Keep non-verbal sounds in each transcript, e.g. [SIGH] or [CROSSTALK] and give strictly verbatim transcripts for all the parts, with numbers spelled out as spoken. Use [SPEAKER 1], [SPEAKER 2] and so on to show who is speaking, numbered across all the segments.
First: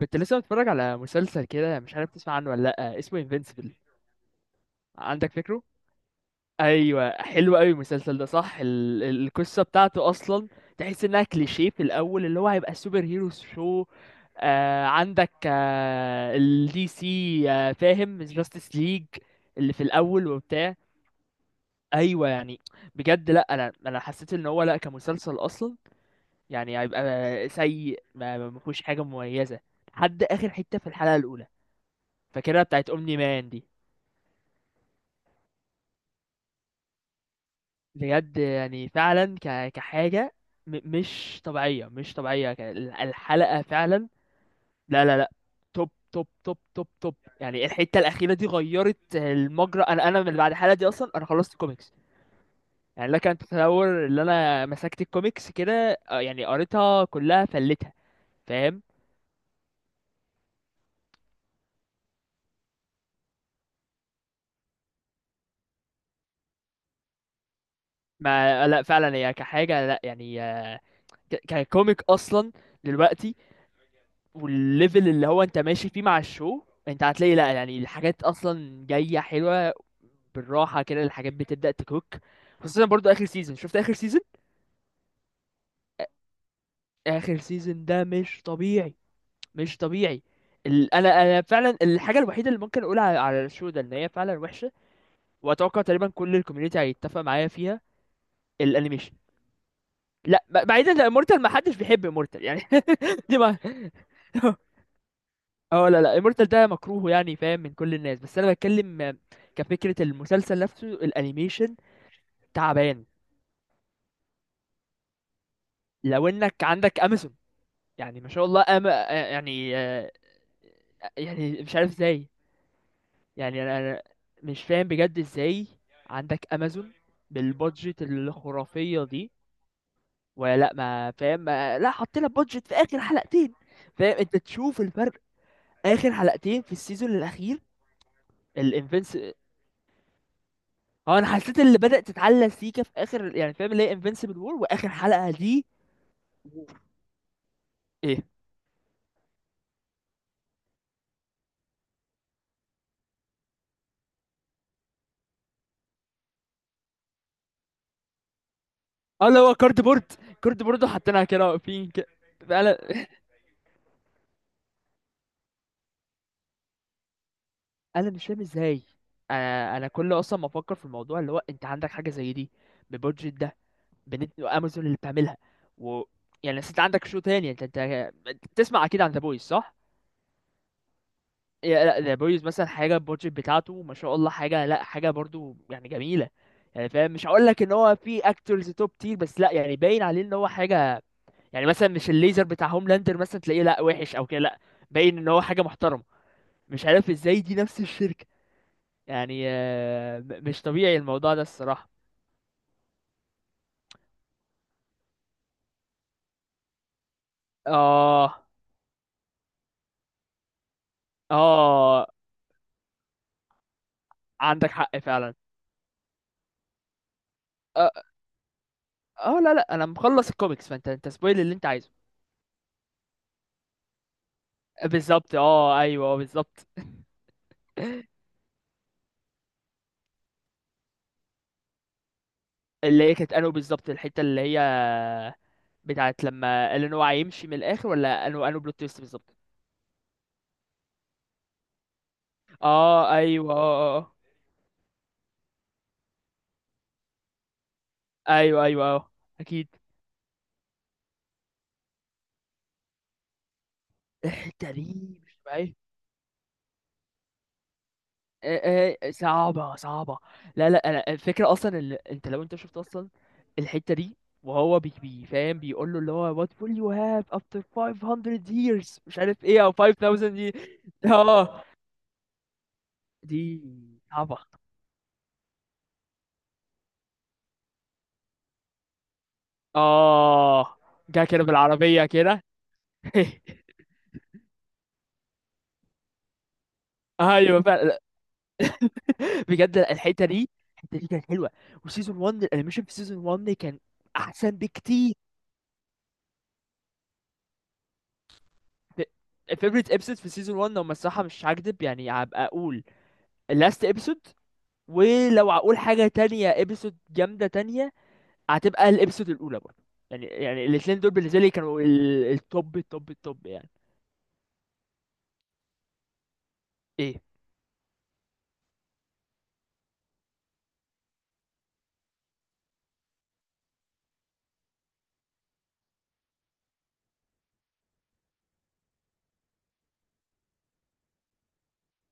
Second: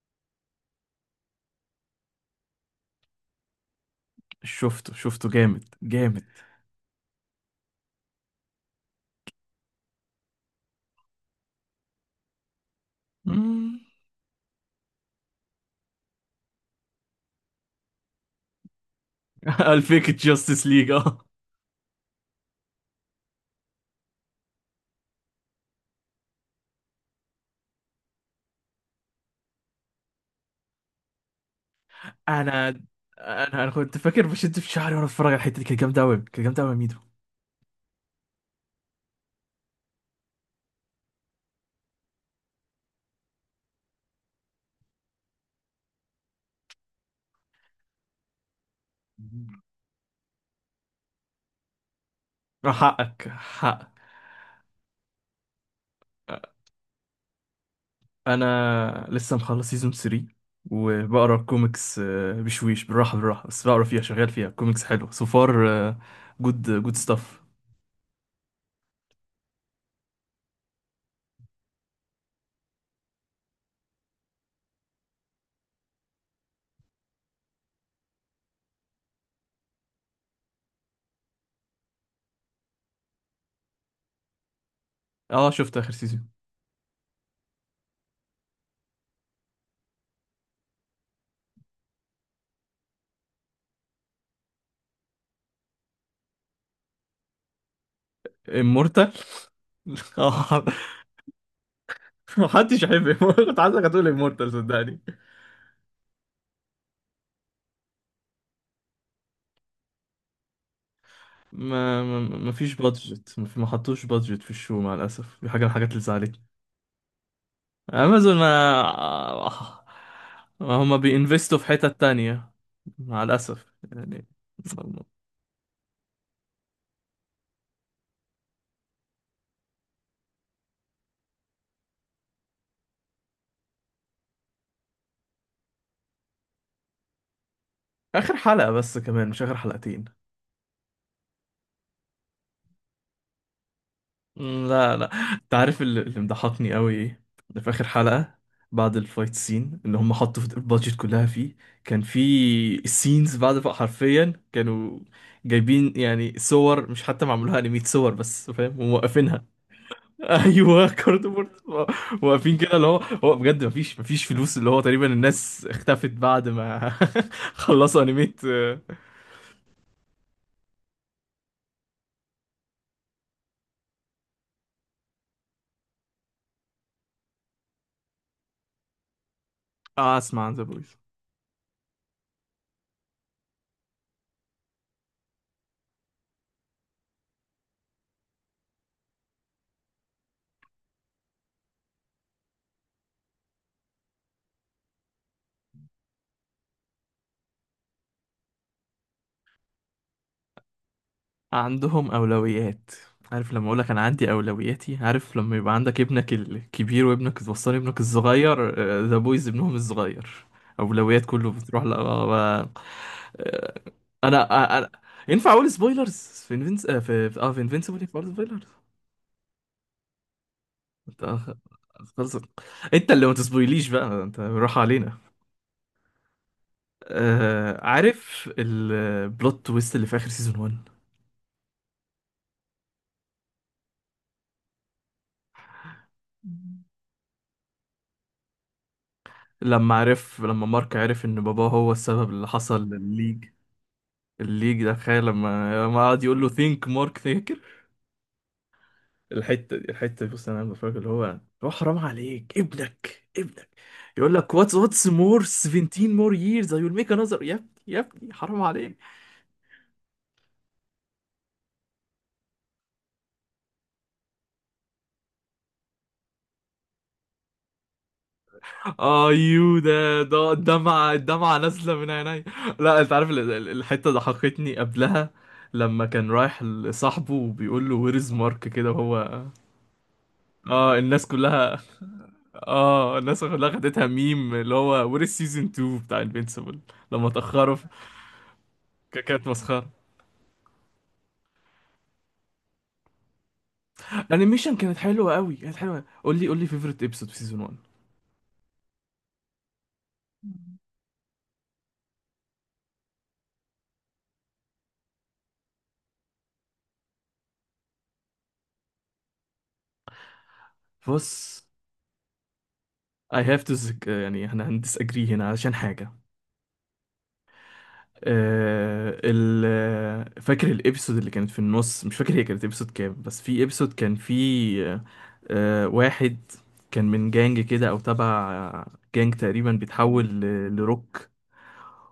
[SPEAKER 1] كنت لسه بتفرج على مسلسل كده، مش عارف تسمع عنه ولا لأ. اسمه انفينسيبل.
[SPEAKER 2] شفته شفته
[SPEAKER 1] عندك فكره؟
[SPEAKER 2] جامد جامد.
[SPEAKER 1] ايوه، حلو قوي المسلسل ده. صح، ال... ال- القصه بتاعته اصلا تحس انها كليشيه في الاول، اللي هو هيبقى سوبر هيرو
[SPEAKER 2] مم.
[SPEAKER 1] شو. آه عندك، آه الدي سي، آه فاهم، جاستس ليج
[SPEAKER 2] [LAUGHS]
[SPEAKER 1] اللي في
[SPEAKER 2] الفيك
[SPEAKER 1] الاول
[SPEAKER 2] جاستس
[SPEAKER 1] وبتاع.
[SPEAKER 2] ليج اه.
[SPEAKER 1] ايوه يعني. بجد لا، انا انا حسيت ان هو لا، كمسلسل اصلا يعني هيبقى سيء، ما ما ما فيهوش حاجه مميزه لحد اخر حته في الحلقه الاولى، فاكرها
[SPEAKER 2] انا
[SPEAKER 1] بتاعت اومني مان
[SPEAKER 2] انا
[SPEAKER 1] دي.
[SPEAKER 2] انا كنت فاكر بشد في شعري وانا بتفرج على الحته دي، كانت جامده قوي كانت جامده قوي يا ميدو.
[SPEAKER 1] بجد يعني فعلا ك... كحاجه م... مش طبيعيه، مش طبيعيه ك... الحلقه فعلا. لا لا لا، توب توب توب توب توب. يعني الحته الاخيره دي غيرت المجرى. انا انا من بعد الحلقه دي اصلا انا خلصت كوميكس.
[SPEAKER 2] آه،
[SPEAKER 1] يعني لك
[SPEAKER 2] حقك
[SPEAKER 1] ان
[SPEAKER 2] حقك.
[SPEAKER 1] تتصور ان انا مسكت الكوميكس كده. آه، يعني قريتها كلها، فلتها. فاهم.
[SPEAKER 2] انا لسه مخلص سيزون ثلاثة وبقرا الكوميكس، آه، بشويش بالراحه بالراحه، بس بقرا فيها شغال فيها كوميكس حلو سو فار، جود جود ستاف.
[SPEAKER 1] ما لا فعلا، هي كحاجه لا يعني، آه، ك... ككوميك اصلا دلوقتي. والليفل اللي هو انت ماشي فيه مع الشو، انت هتلاقي لا يعني الحاجات اصلا جايه حلوه. بالراحه كده الحاجات بتبدا تكوك، خصوصا برضو اخر سيزون. شفت اخر سيزون؟
[SPEAKER 2] اه شفت اخر سيزون.
[SPEAKER 1] اخر سيزون ده مش طبيعي، مش طبيعي. ال... انا انا فعلا الحاجه الوحيده اللي ممكن اقولها على على الشو ده ان هي فعلا وحشه، واتوقع تقريبا كل الكوميونتي هيتفق معايا فيها. الانيميشن.
[SPEAKER 2] امورتال [LAUGHS]
[SPEAKER 1] لا،
[SPEAKER 2] اه.
[SPEAKER 1] ب- بعيدا عن امورتال، ما حدش بيحب امورتال يعني.
[SPEAKER 2] محدش يحب
[SPEAKER 1] [LAUGHS] دي
[SPEAKER 2] Immortal.
[SPEAKER 1] ما
[SPEAKER 2] كنت عايزك هتقول امورتال
[SPEAKER 1] [LAUGHS]
[SPEAKER 2] صدقني.
[SPEAKER 1] اه لا لا، امورتال ده مكروه يعني، فاهم، من كل الناس. بس انا بتكلم آه، كفكره المسلسل نفسه، الانيميشن
[SPEAKER 2] ما ما ما فيش
[SPEAKER 1] تعبان.
[SPEAKER 2] بادجت، ما في- ما حطوش بادجت في الشو، مع الاسف دي حاجه من الحاجات اللي
[SPEAKER 1] لو
[SPEAKER 2] زعلتني.
[SPEAKER 1] انك عندك امازون، يعني ما
[SPEAKER 2] امازون
[SPEAKER 1] شاء الله، أم... آه،
[SPEAKER 2] ما
[SPEAKER 1] يعني آه،
[SPEAKER 2] ما هما
[SPEAKER 1] يعني
[SPEAKER 2] بينفستوا في
[SPEAKER 1] مش عارف
[SPEAKER 2] حتت
[SPEAKER 1] ازاي.
[SPEAKER 2] تانية، مع
[SPEAKER 1] يعني
[SPEAKER 2] الاسف
[SPEAKER 1] انا أنا
[SPEAKER 2] يعني.
[SPEAKER 1] مش فاهم بجد ازاي. عندك امازون بالبادجت الخرافيه دي، ولا لا ما فاهم، ما لا حطينا بادجت في اخر حلقتين؟ فاهم انت تشوف الفرق، اخر حلقتين في السيزون
[SPEAKER 2] اخر حلقه بس كمان،
[SPEAKER 1] الاخير.
[SPEAKER 2] مش اخر حلقتين.
[SPEAKER 1] اه، انا حسيت اللي بدأت تتعلق سيكا في اخر، يعني فاهم، اللي هي انفنسبل وور واخر
[SPEAKER 2] لا لا،
[SPEAKER 1] حلقة
[SPEAKER 2] انت
[SPEAKER 1] دي.
[SPEAKER 2] عارف اللي اللي مضحكني قوي ايه؟ ده في اخر
[SPEAKER 1] ايه.
[SPEAKER 2] حلقه، بعد الفايت سين اللي هم حطوا في البادجت كلها فيه، كان في السينز بعد بقى حرفيا كانوا جايبين يعني صور، مش حتى معمولها انيميت، صور بس فاهم
[SPEAKER 1] اه، اللي
[SPEAKER 2] وموقفينها.
[SPEAKER 1] هو كارد بورد.
[SPEAKER 2] [LAUGHS]
[SPEAKER 1] كارد بورد
[SPEAKER 2] ايوه
[SPEAKER 1] وحطيناها كده،
[SPEAKER 2] كاردبورد،
[SPEAKER 1] واقفين كده.
[SPEAKER 2] واقفين كده.
[SPEAKER 1] انا
[SPEAKER 2] اللي هو هو بجد، مفيش مفيش فلوس، اللي هو تقريبا الناس اختفت بعد ما [LAUGHS]
[SPEAKER 1] [LAUGHS]
[SPEAKER 2] خلصوا
[SPEAKER 1] انا مش
[SPEAKER 2] انيميت.
[SPEAKER 1] فاهم ازاي. انا انا كل اصلا ما افكر في الموضوع اللي هو انت عندك حاجة زي دي بالبودجت ده، بنت امازون اللي بتعملها، و... يعني أصل انت عندك شو تاني. انت انت تسمع اكيد عن ذا بويز، صح؟
[SPEAKER 2] اه اسمع عن ذا بويز.
[SPEAKER 1] يا لا، ذا بويز مثلا حاجه، البودجت بتاعته ما شاء الله، حاجه لا، حاجه برضو يعني جميله. يعني فاهم، مش هقول لك ان هو في اكتورز توب تير، بس لا يعني باين عليه ان هو حاجه. يعني مثلا، مش الليزر بتاع هوملاندر مثلا تلاقيه لا وحش او كده، لا، باين ان هو حاجه محترمه. مش عارف ازاي دي نفس الشركه. يعني آه، م- مش طبيعي الموضوع ده الصراحه.
[SPEAKER 2] عندهم اولويات. عارف لما اقول لك انا عندي اولوياتي، عارف لما يبقى عندك ابنك الكبير وابنك الوسطاني ابنك
[SPEAKER 1] اه.
[SPEAKER 2] الصغير؟ ذا بويز ابنهم الصغير. اولويات كله بتروح
[SPEAKER 1] اه،
[SPEAKER 2] لا. انا
[SPEAKER 1] عندك
[SPEAKER 2] آه، انا،
[SPEAKER 1] حق فعلا.
[SPEAKER 2] ينفع اقول سبويلرز؟ في انفنس آه، في في- اه في انفنسبل
[SPEAKER 1] اه،
[SPEAKER 2] ينفع اقول سبويلرز؟
[SPEAKER 1] آه، لا لا، انا مخلص الكوميكس، فانت انت
[SPEAKER 2] انت
[SPEAKER 1] سبويل اللي انت عايزه.
[SPEAKER 2] خلصت. انت اللي ما تسبويليش بقى، انت راح علينا.
[SPEAKER 1] بالظبط. اه، ايوه، آه، بالظبط.
[SPEAKER 2] آه عارف البلوت تويست اللي في اخر سيزون واحد؟
[SPEAKER 1] اللي هي كانت انو بالظبط، الحته اللي هي بتاعت لما اللي هو هيمشي من الاخر، ولا انو انو بلوت تويست بالظبط.
[SPEAKER 2] لما عرف، لما مارك عرف ان باباه هو السبب اللي حصل
[SPEAKER 1] اه
[SPEAKER 2] للليج،
[SPEAKER 1] ايوه اه آه، آه.
[SPEAKER 2] الليج ده، تخيل لما لما قعد يقول له ثينك مارك ثينكر.
[SPEAKER 1] ايوه ايوه اه. اكيد.
[SPEAKER 2] الحته دي الحته دي، بص انا بفكر اللي هو، هو حرام عليك، ابنك ابنك.
[SPEAKER 1] [LAUGHS]
[SPEAKER 2] يقول لك
[SPEAKER 1] الحته
[SPEAKER 2] واتس واتس
[SPEAKER 1] دي مش
[SPEAKER 2] مور
[SPEAKER 1] طبيعيه.
[SPEAKER 2] سيفنتين مور ييرز اي ويل ميك انذر. يا ابني يا ابني حرام.
[SPEAKER 1] آه، آه، صعبه صعبه. لا لا، انا الفكره اصلا اللي انت، لو انت شفت اصلا الحته دي، وهو بي بي فاهم بيقول له اللي هو what will you have after خمسمية years، مش عارف ايه، او
[SPEAKER 2] ايوه ده
[SPEAKER 1] five thousand،
[SPEAKER 2] ده،
[SPEAKER 1] دي.
[SPEAKER 2] الدمعه الدمعه
[SPEAKER 1] اه،
[SPEAKER 2] نازله من عيني. لا انت عارف، ال-
[SPEAKER 1] دي
[SPEAKER 2] ال- الحته
[SPEAKER 1] صعبه.
[SPEAKER 2] ضحكتني قبلها، لما كان رايح لصاحبه وبيقول له وير از مارك كده وهو.
[SPEAKER 1] اه،
[SPEAKER 2] اه
[SPEAKER 1] جا
[SPEAKER 2] الناس
[SPEAKER 1] كده
[SPEAKER 2] كلها،
[SPEAKER 1] بالعربيه كده.
[SPEAKER 2] اه الناس كلها
[SPEAKER 1] [LAUGHS]
[SPEAKER 2] خدتها ميم، اللي هو وير از سيزون اتنين بتاع انفينسيبل، لما
[SPEAKER 1] ايوه
[SPEAKER 2] اتاخروا في-
[SPEAKER 1] فعلا.
[SPEAKER 2] ك-
[SPEAKER 1] [LAUGHS]
[SPEAKER 2] كانت
[SPEAKER 1] بجد
[SPEAKER 2] مسخره.
[SPEAKER 1] الحته دي، الحته دي كانت حلوه. وسيزون واحد، الانيميشن في سيزون واحد كان احسن
[SPEAKER 2] الانيميشن كانت
[SPEAKER 1] بكتير.
[SPEAKER 2] حلوه قوي كانت حلوه. قول لي قول لي فيفورت ابيسود في سيزون واحد.
[SPEAKER 1] الفيفوريت ابسود في سيزون واحد، لو الصراحه مش هكدب، يعني هبقى اقول اللاست ابسود. ولو هقول حاجه تانية، ابسود جامده تانية هتبقى الابسود الاولى برضه. يعني يعني الاثنين دول بالنسبه لي
[SPEAKER 2] بص،
[SPEAKER 1] كانوا ال- التوب التوب
[SPEAKER 2] I
[SPEAKER 1] التوب
[SPEAKER 2] have
[SPEAKER 1] يعني.
[SPEAKER 2] to disagree، يعني احنا هندس اجري هنا عشان حاجه.
[SPEAKER 1] ايه.
[SPEAKER 2] آه، ال- فاكر الابيسود اللي كانت في النص؟ مش فاكر هي كانت ابيسود كام، بس في ابيسود كان في آه، آه، واحد، كان من جانج كده، او تبع جانج، تقريبا بيتحول ل- لروك،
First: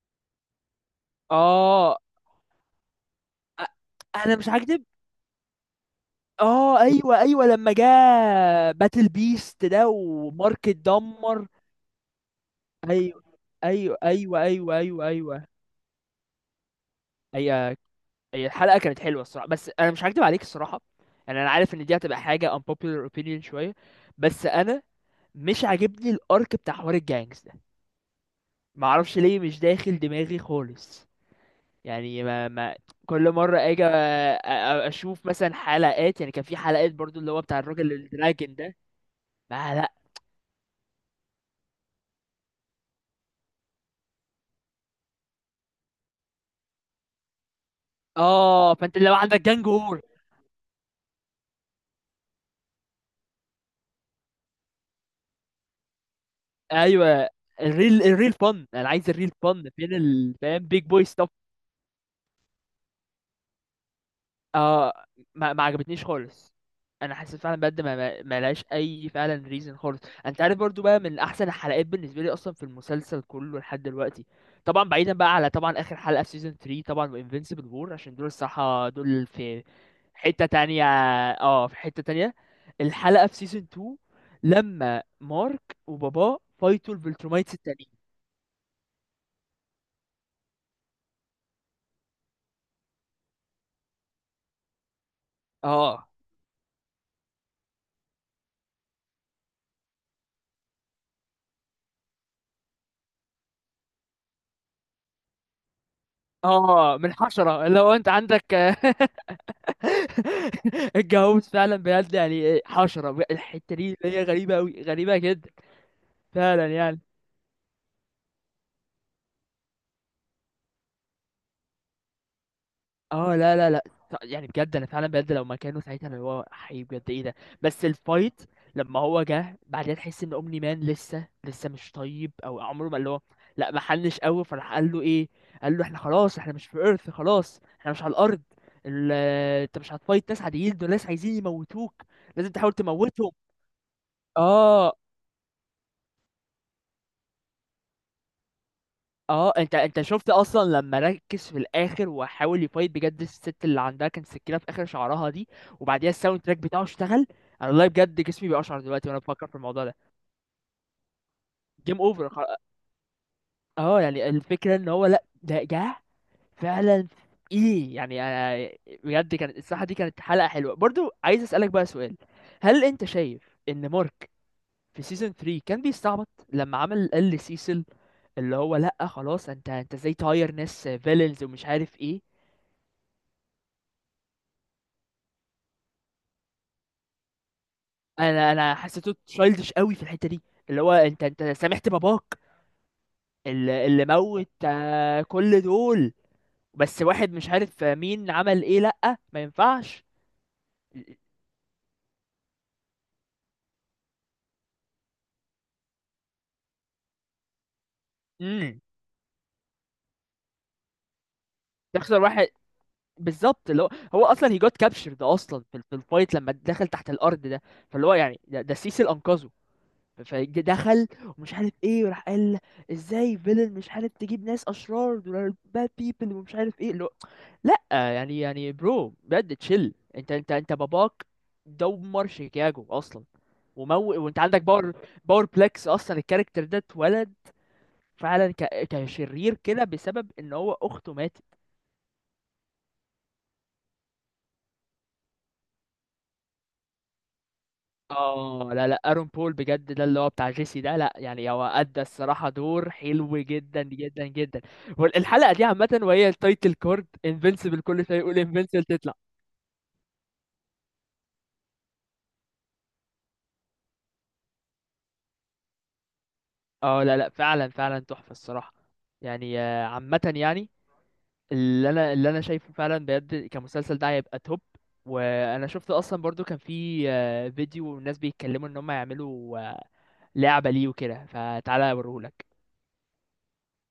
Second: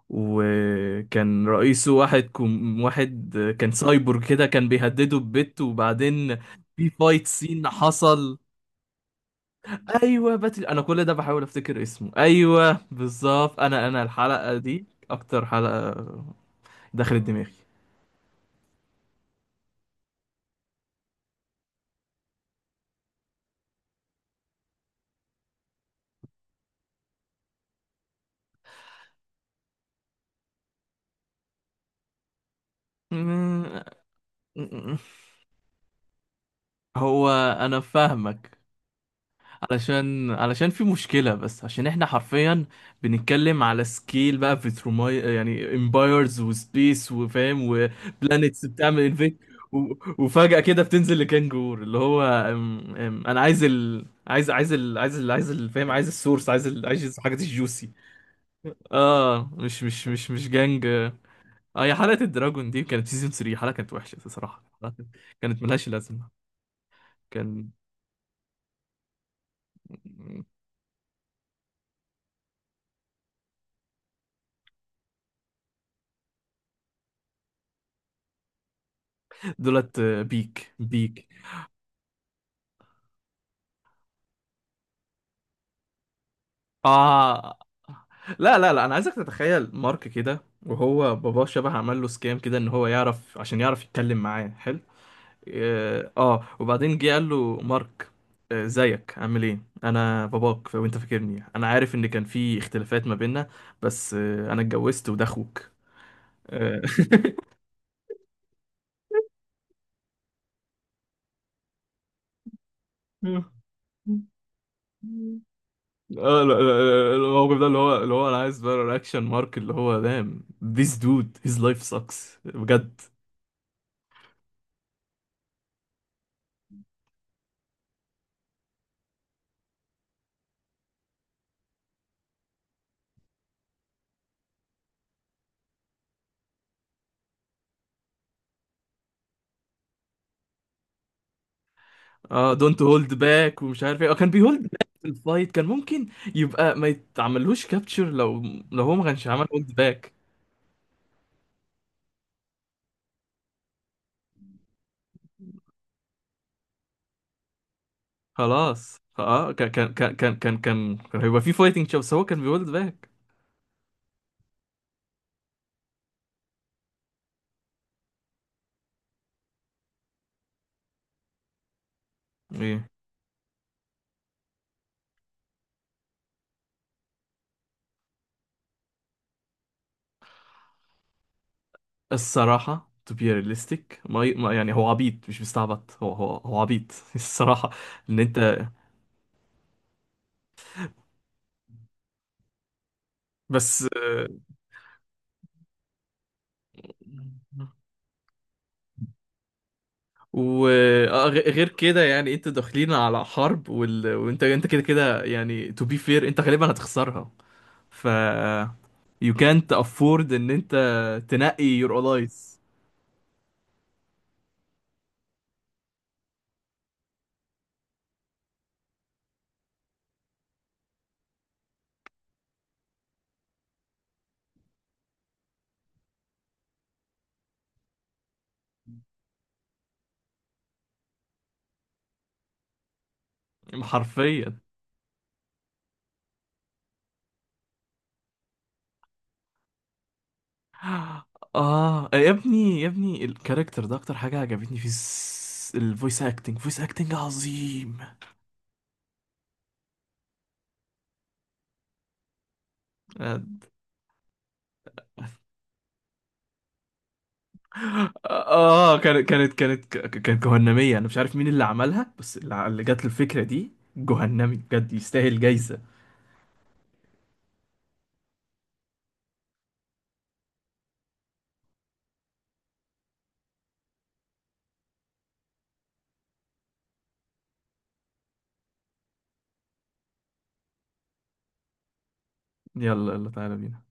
[SPEAKER 2] وكان رئيسه
[SPEAKER 1] اه.
[SPEAKER 2] واحد، كم واحد،
[SPEAKER 1] أ-
[SPEAKER 2] كان سايبورغ
[SPEAKER 1] انا
[SPEAKER 2] كده،
[SPEAKER 1] مش
[SPEAKER 2] كان
[SPEAKER 1] هكدب.
[SPEAKER 2] بيهدده ببت، وبعدين
[SPEAKER 1] اه،
[SPEAKER 2] في
[SPEAKER 1] ايوه
[SPEAKER 2] فايت
[SPEAKER 1] ايوه
[SPEAKER 2] سين
[SPEAKER 1] لما جه
[SPEAKER 2] حصل.
[SPEAKER 1] باتل بيست ده
[SPEAKER 2] ايوه باتل،
[SPEAKER 1] ومارك
[SPEAKER 2] انا كل ده بحاول
[SPEAKER 1] اتدمر.
[SPEAKER 2] افتكر اسمه، ايوه
[SPEAKER 1] ايوه
[SPEAKER 2] بالظبط. انا
[SPEAKER 1] ايوه
[SPEAKER 2] انا
[SPEAKER 1] ايوه
[SPEAKER 2] الحلقه
[SPEAKER 1] ايوه
[SPEAKER 2] دي
[SPEAKER 1] ايوه ايوه.
[SPEAKER 2] اكتر حلقه دخلت دماغي.
[SPEAKER 1] هي. هي الحلقه كانت حلوه الصراحه، بس انا مش هكدب عليك الصراحه. يعني انا عارف ان دي هتبقى حاجه unpopular opinion شويه، بس انا مش عاجبني الارك بتاع حوار الجانجز ده. ما اعرفش ليه، مش داخل دماغي خالص. يعني ما, ما، كل مره
[SPEAKER 2] م-
[SPEAKER 1] اجي أ- أ-
[SPEAKER 2] م-
[SPEAKER 1] اشوف مثلا حلقات، يعني كان في حلقات برضو
[SPEAKER 2] هو
[SPEAKER 1] اللي هو بتاع
[SPEAKER 2] انا
[SPEAKER 1] الراجل الدراجون
[SPEAKER 2] فاهمك،
[SPEAKER 1] ده. ما لا.
[SPEAKER 2] علشان علشان في مشكلة، بس عشان احنا حرفيا بنتكلم على سكيل بقى بتروماي، يعني امبايرز وسبيس وفاهم وبلانيتس
[SPEAKER 1] اه، فانت
[SPEAKER 2] بتعمل
[SPEAKER 1] لو
[SPEAKER 2] انفيت،
[SPEAKER 1] عندك جانج
[SPEAKER 2] و...
[SPEAKER 1] وور.
[SPEAKER 2] وفجأة كده بتنزل لكانجور، اللي هو أم... أم... انا عايز ال... عايز عايز ال... عايز ال... عايز ال... فاهم، عايز السورس، عايز ال... عايز
[SPEAKER 1] ايوه.
[SPEAKER 2] الحاجات الجوسي.
[SPEAKER 1] الريل الريل فن، انا عايز الريل
[SPEAKER 2] اه
[SPEAKER 1] فن،
[SPEAKER 2] مش
[SPEAKER 1] فين
[SPEAKER 2] مش مش
[SPEAKER 1] ال
[SPEAKER 2] مش
[SPEAKER 1] فاهم بيج
[SPEAKER 2] جانج
[SPEAKER 1] بوي.
[SPEAKER 2] اه. هي حلقة الدراجون دي كانت سيزون ثلاثة حلقة، كانت وحشة بصراحة، حلقة
[SPEAKER 1] اه، ما, ما
[SPEAKER 2] كانت ملهاش
[SPEAKER 1] عجبتنيش
[SPEAKER 2] لازمة.
[SPEAKER 1] خالص. انا حسيت فعلا
[SPEAKER 2] كان
[SPEAKER 1] بجد ما ما- ما لهاش اي فعلا ريزن خالص. انت عارف، برضو بقى من احسن الحلقات بالنسبه لي اصلا في المسلسل كله لحد دلوقتي، طبعا بعيدا بقى على طبعا اخر حلقه في سيزون تلاتة طبعا، وانفينسيبل وور، عشان دول الصراحه دول في
[SPEAKER 2] دولت
[SPEAKER 1] حته
[SPEAKER 2] بيك
[SPEAKER 1] تانية.
[SPEAKER 2] بيك.
[SPEAKER 1] اه، في حته تانية، الحلقه في سيزون اتنين لما مارك وباباه فايتوا الفلترومايتس
[SPEAKER 2] اه
[SPEAKER 1] التانيين.
[SPEAKER 2] لا لا لا، انا عايزك تتخيل مارك كده، وهو باباه شبه عمل له سكام كده، ان هو يعرف، عشان يعرف يتكلم معاه حلو.
[SPEAKER 1] اه.
[SPEAKER 2] اه، آه، وبعدين جه قال له مارك، آه ازيك عامل ايه؟ انا باباك، ف- وانت فاكرني، انا عارف ان كان في اختلافات ما بيننا، بس آه، انا اتجوزت وده اخوك.
[SPEAKER 1] اه، من حشره لو انت عندك [LAUGHS] [LAUGHS] الجاموس فعلا بجد، يعني إيه، حشرة.
[SPEAKER 2] آه،
[SPEAKER 1] الحتة دي اللي هي غريبة أوي، غريبة
[SPEAKER 2] [LAUGHS]
[SPEAKER 1] جدا
[SPEAKER 2] آه، ال-
[SPEAKER 1] فعلا يعني.
[SPEAKER 2] ال- الموقف ده، اللي هو اللي هو انا عايز بقى رياكشن مارك، اللي هو دام، this dude his life sucks، بجد.
[SPEAKER 1] اه لا لا لا، يعني بجد انا فعلا بجد لو مكانه ساعتها، اللي هو حي بجد ايه ده. بس الفايت، لما هو جه بعدين تحس ان اومني مان لسه لسه مش طيب، او عمره ما اللي هو، لا ما حلش قوي. فراح قال له ايه؟ قال له احنا خلاص احنا مش في ايرث، خلاص احنا مش على الارض، ال- انت مش هتفايت ناس عاديين، دول ناس عايزين يموتوك، لازم
[SPEAKER 2] اه
[SPEAKER 1] تحاول
[SPEAKER 2] don't hold
[SPEAKER 1] تموتهم.
[SPEAKER 2] back ومش عارف ايه، آه، كان بيهولد باك.
[SPEAKER 1] اه.
[SPEAKER 2] في الفايت، كان ممكن يبقى ما يتعملوش كابتشر، لو لو هو ما كانش عمل
[SPEAKER 1] اه،
[SPEAKER 2] هولد
[SPEAKER 1] انت انت
[SPEAKER 2] باك.
[SPEAKER 1] شفت اصلا لما ركز في الاخر وحاول يفايت بجد، الست اللي عندها كان سكينه في اخر شعرها دي، وبعديها الساوند تراك بتاعه اشتغل. انا والله بجد جسمي بيقشعر
[SPEAKER 2] خلاص
[SPEAKER 1] دلوقتي وانا بفكر
[SPEAKER 2] اه،
[SPEAKER 1] في
[SPEAKER 2] كان
[SPEAKER 1] الموضوع
[SPEAKER 2] كان
[SPEAKER 1] ده.
[SPEAKER 2] كان كان كان كان كان هيبقى في فايتنج شو،
[SPEAKER 1] جيم
[SPEAKER 2] بس هو
[SPEAKER 1] اوفر
[SPEAKER 2] كان
[SPEAKER 1] خ-
[SPEAKER 2] بيهولد باك.
[SPEAKER 1] اه، يعني الفكره ان هو لا، ده جه فعلا، ايه يعني انا بجد، كانت الصراحه دي كانت حلقه حلوه. برضو عايز اسالك بقى سؤال، هل
[SPEAKER 2] ايه
[SPEAKER 1] انت شايف ان مارك في سيزون تلاتة كان بيستعبط لما عمل قال لسيسل اللي هو لا خلاص انت انت ازاي تهاير ناس فيلنز، ومش عارف ايه؟
[SPEAKER 2] الصراحة، to be realistic، ما ي- ما- يعني هو عبيط، مش مستعبط، هو هو هو عبيط [LAUGHS] الصراحة، ان
[SPEAKER 1] انا
[SPEAKER 2] انت.
[SPEAKER 1] انا حسيته تشايلدش قوي في الحته دي، اللي هو انت انت سامحت باباك اللي,
[SPEAKER 2] بس
[SPEAKER 1] اللي موت، آه، كل دول، بس واحد مش
[SPEAKER 2] آه،
[SPEAKER 1] عارف مين عمل ايه، لا ما ينفعش.
[SPEAKER 2] وغير كده، يعني انتوا داخلين على حرب، وال... وانت انت كده كده يعني، to be fair انت غالبا هتخسرها. ف
[SPEAKER 1] امم.
[SPEAKER 2] you can't afford ان انت تنقي your
[SPEAKER 1] تخسر
[SPEAKER 2] allies.
[SPEAKER 1] واحد، بالظبط. اللي هو، هو اصلا هي جوت كابشرد اصلا في, في الفايت لما دخل تحت الارض ده، فاللي هو يعني ده, ده سيسل انقذه. فدخل، ومش عارف ايه، وراح قال ازاي فيلن مش عارف تجيب ناس اشرار، دول باد بيبل، ومش عارف ايه، لا يعني، يعني برو بجد تشيل. انت انت انت باباك دمر شيكاغو اصلا، ومو وانت
[SPEAKER 2] حرفيا.
[SPEAKER 1] عندك باور، باور بلاكس اصلا الكاركتر ده اتولد فعلا ك... كشرير كده بسبب ان هو اخته ماتت.
[SPEAKER 2] اه يا ابني يا ابني، الكاركتر ده اكتر حاجة عجبتني في الفويس اكتنج. فويس اكتنج عظيم.
[SPEAKER 1] اه لا لا، ارون بول بجد ده اللي هو بتاع جيسي ده، لا يعني هو ادى الصراحه دور حلو
[SPEAKER 2] آه.
[SPEAKER 1] جدا جدا جدا. والحلقه دي عامه، وهي التايتل كورد انفينسيبل كل شويه، يقول انفينسيبل
[SPEAKER 2] اه
[SPEAKER 1] تطلع.
[SPEAKER 2] كانت كانت كانت ك- كانت جهنمية، انا مش عارف مين اللي عملها، بس اللي اللي جات له الفكرة دي، جهنمي بجد، يستاهل جايزة.
[SPEAKER 1] اه لا لا، فعلا فعلا تحفه الصراحه. يعني آه، عامه يعني، اللي انا اللي انا شايفه فعلا بجد، كمسلسل ده هيبقى توب. وانا شفت اصلا برضو كان في آه، فيديو، والناس بيتكلموا ان هم يعملوا آه، لعبة ليه وكده، فتعالى اوريهولك.
[SPEAKER 2] يلا يلا تعالى بينا.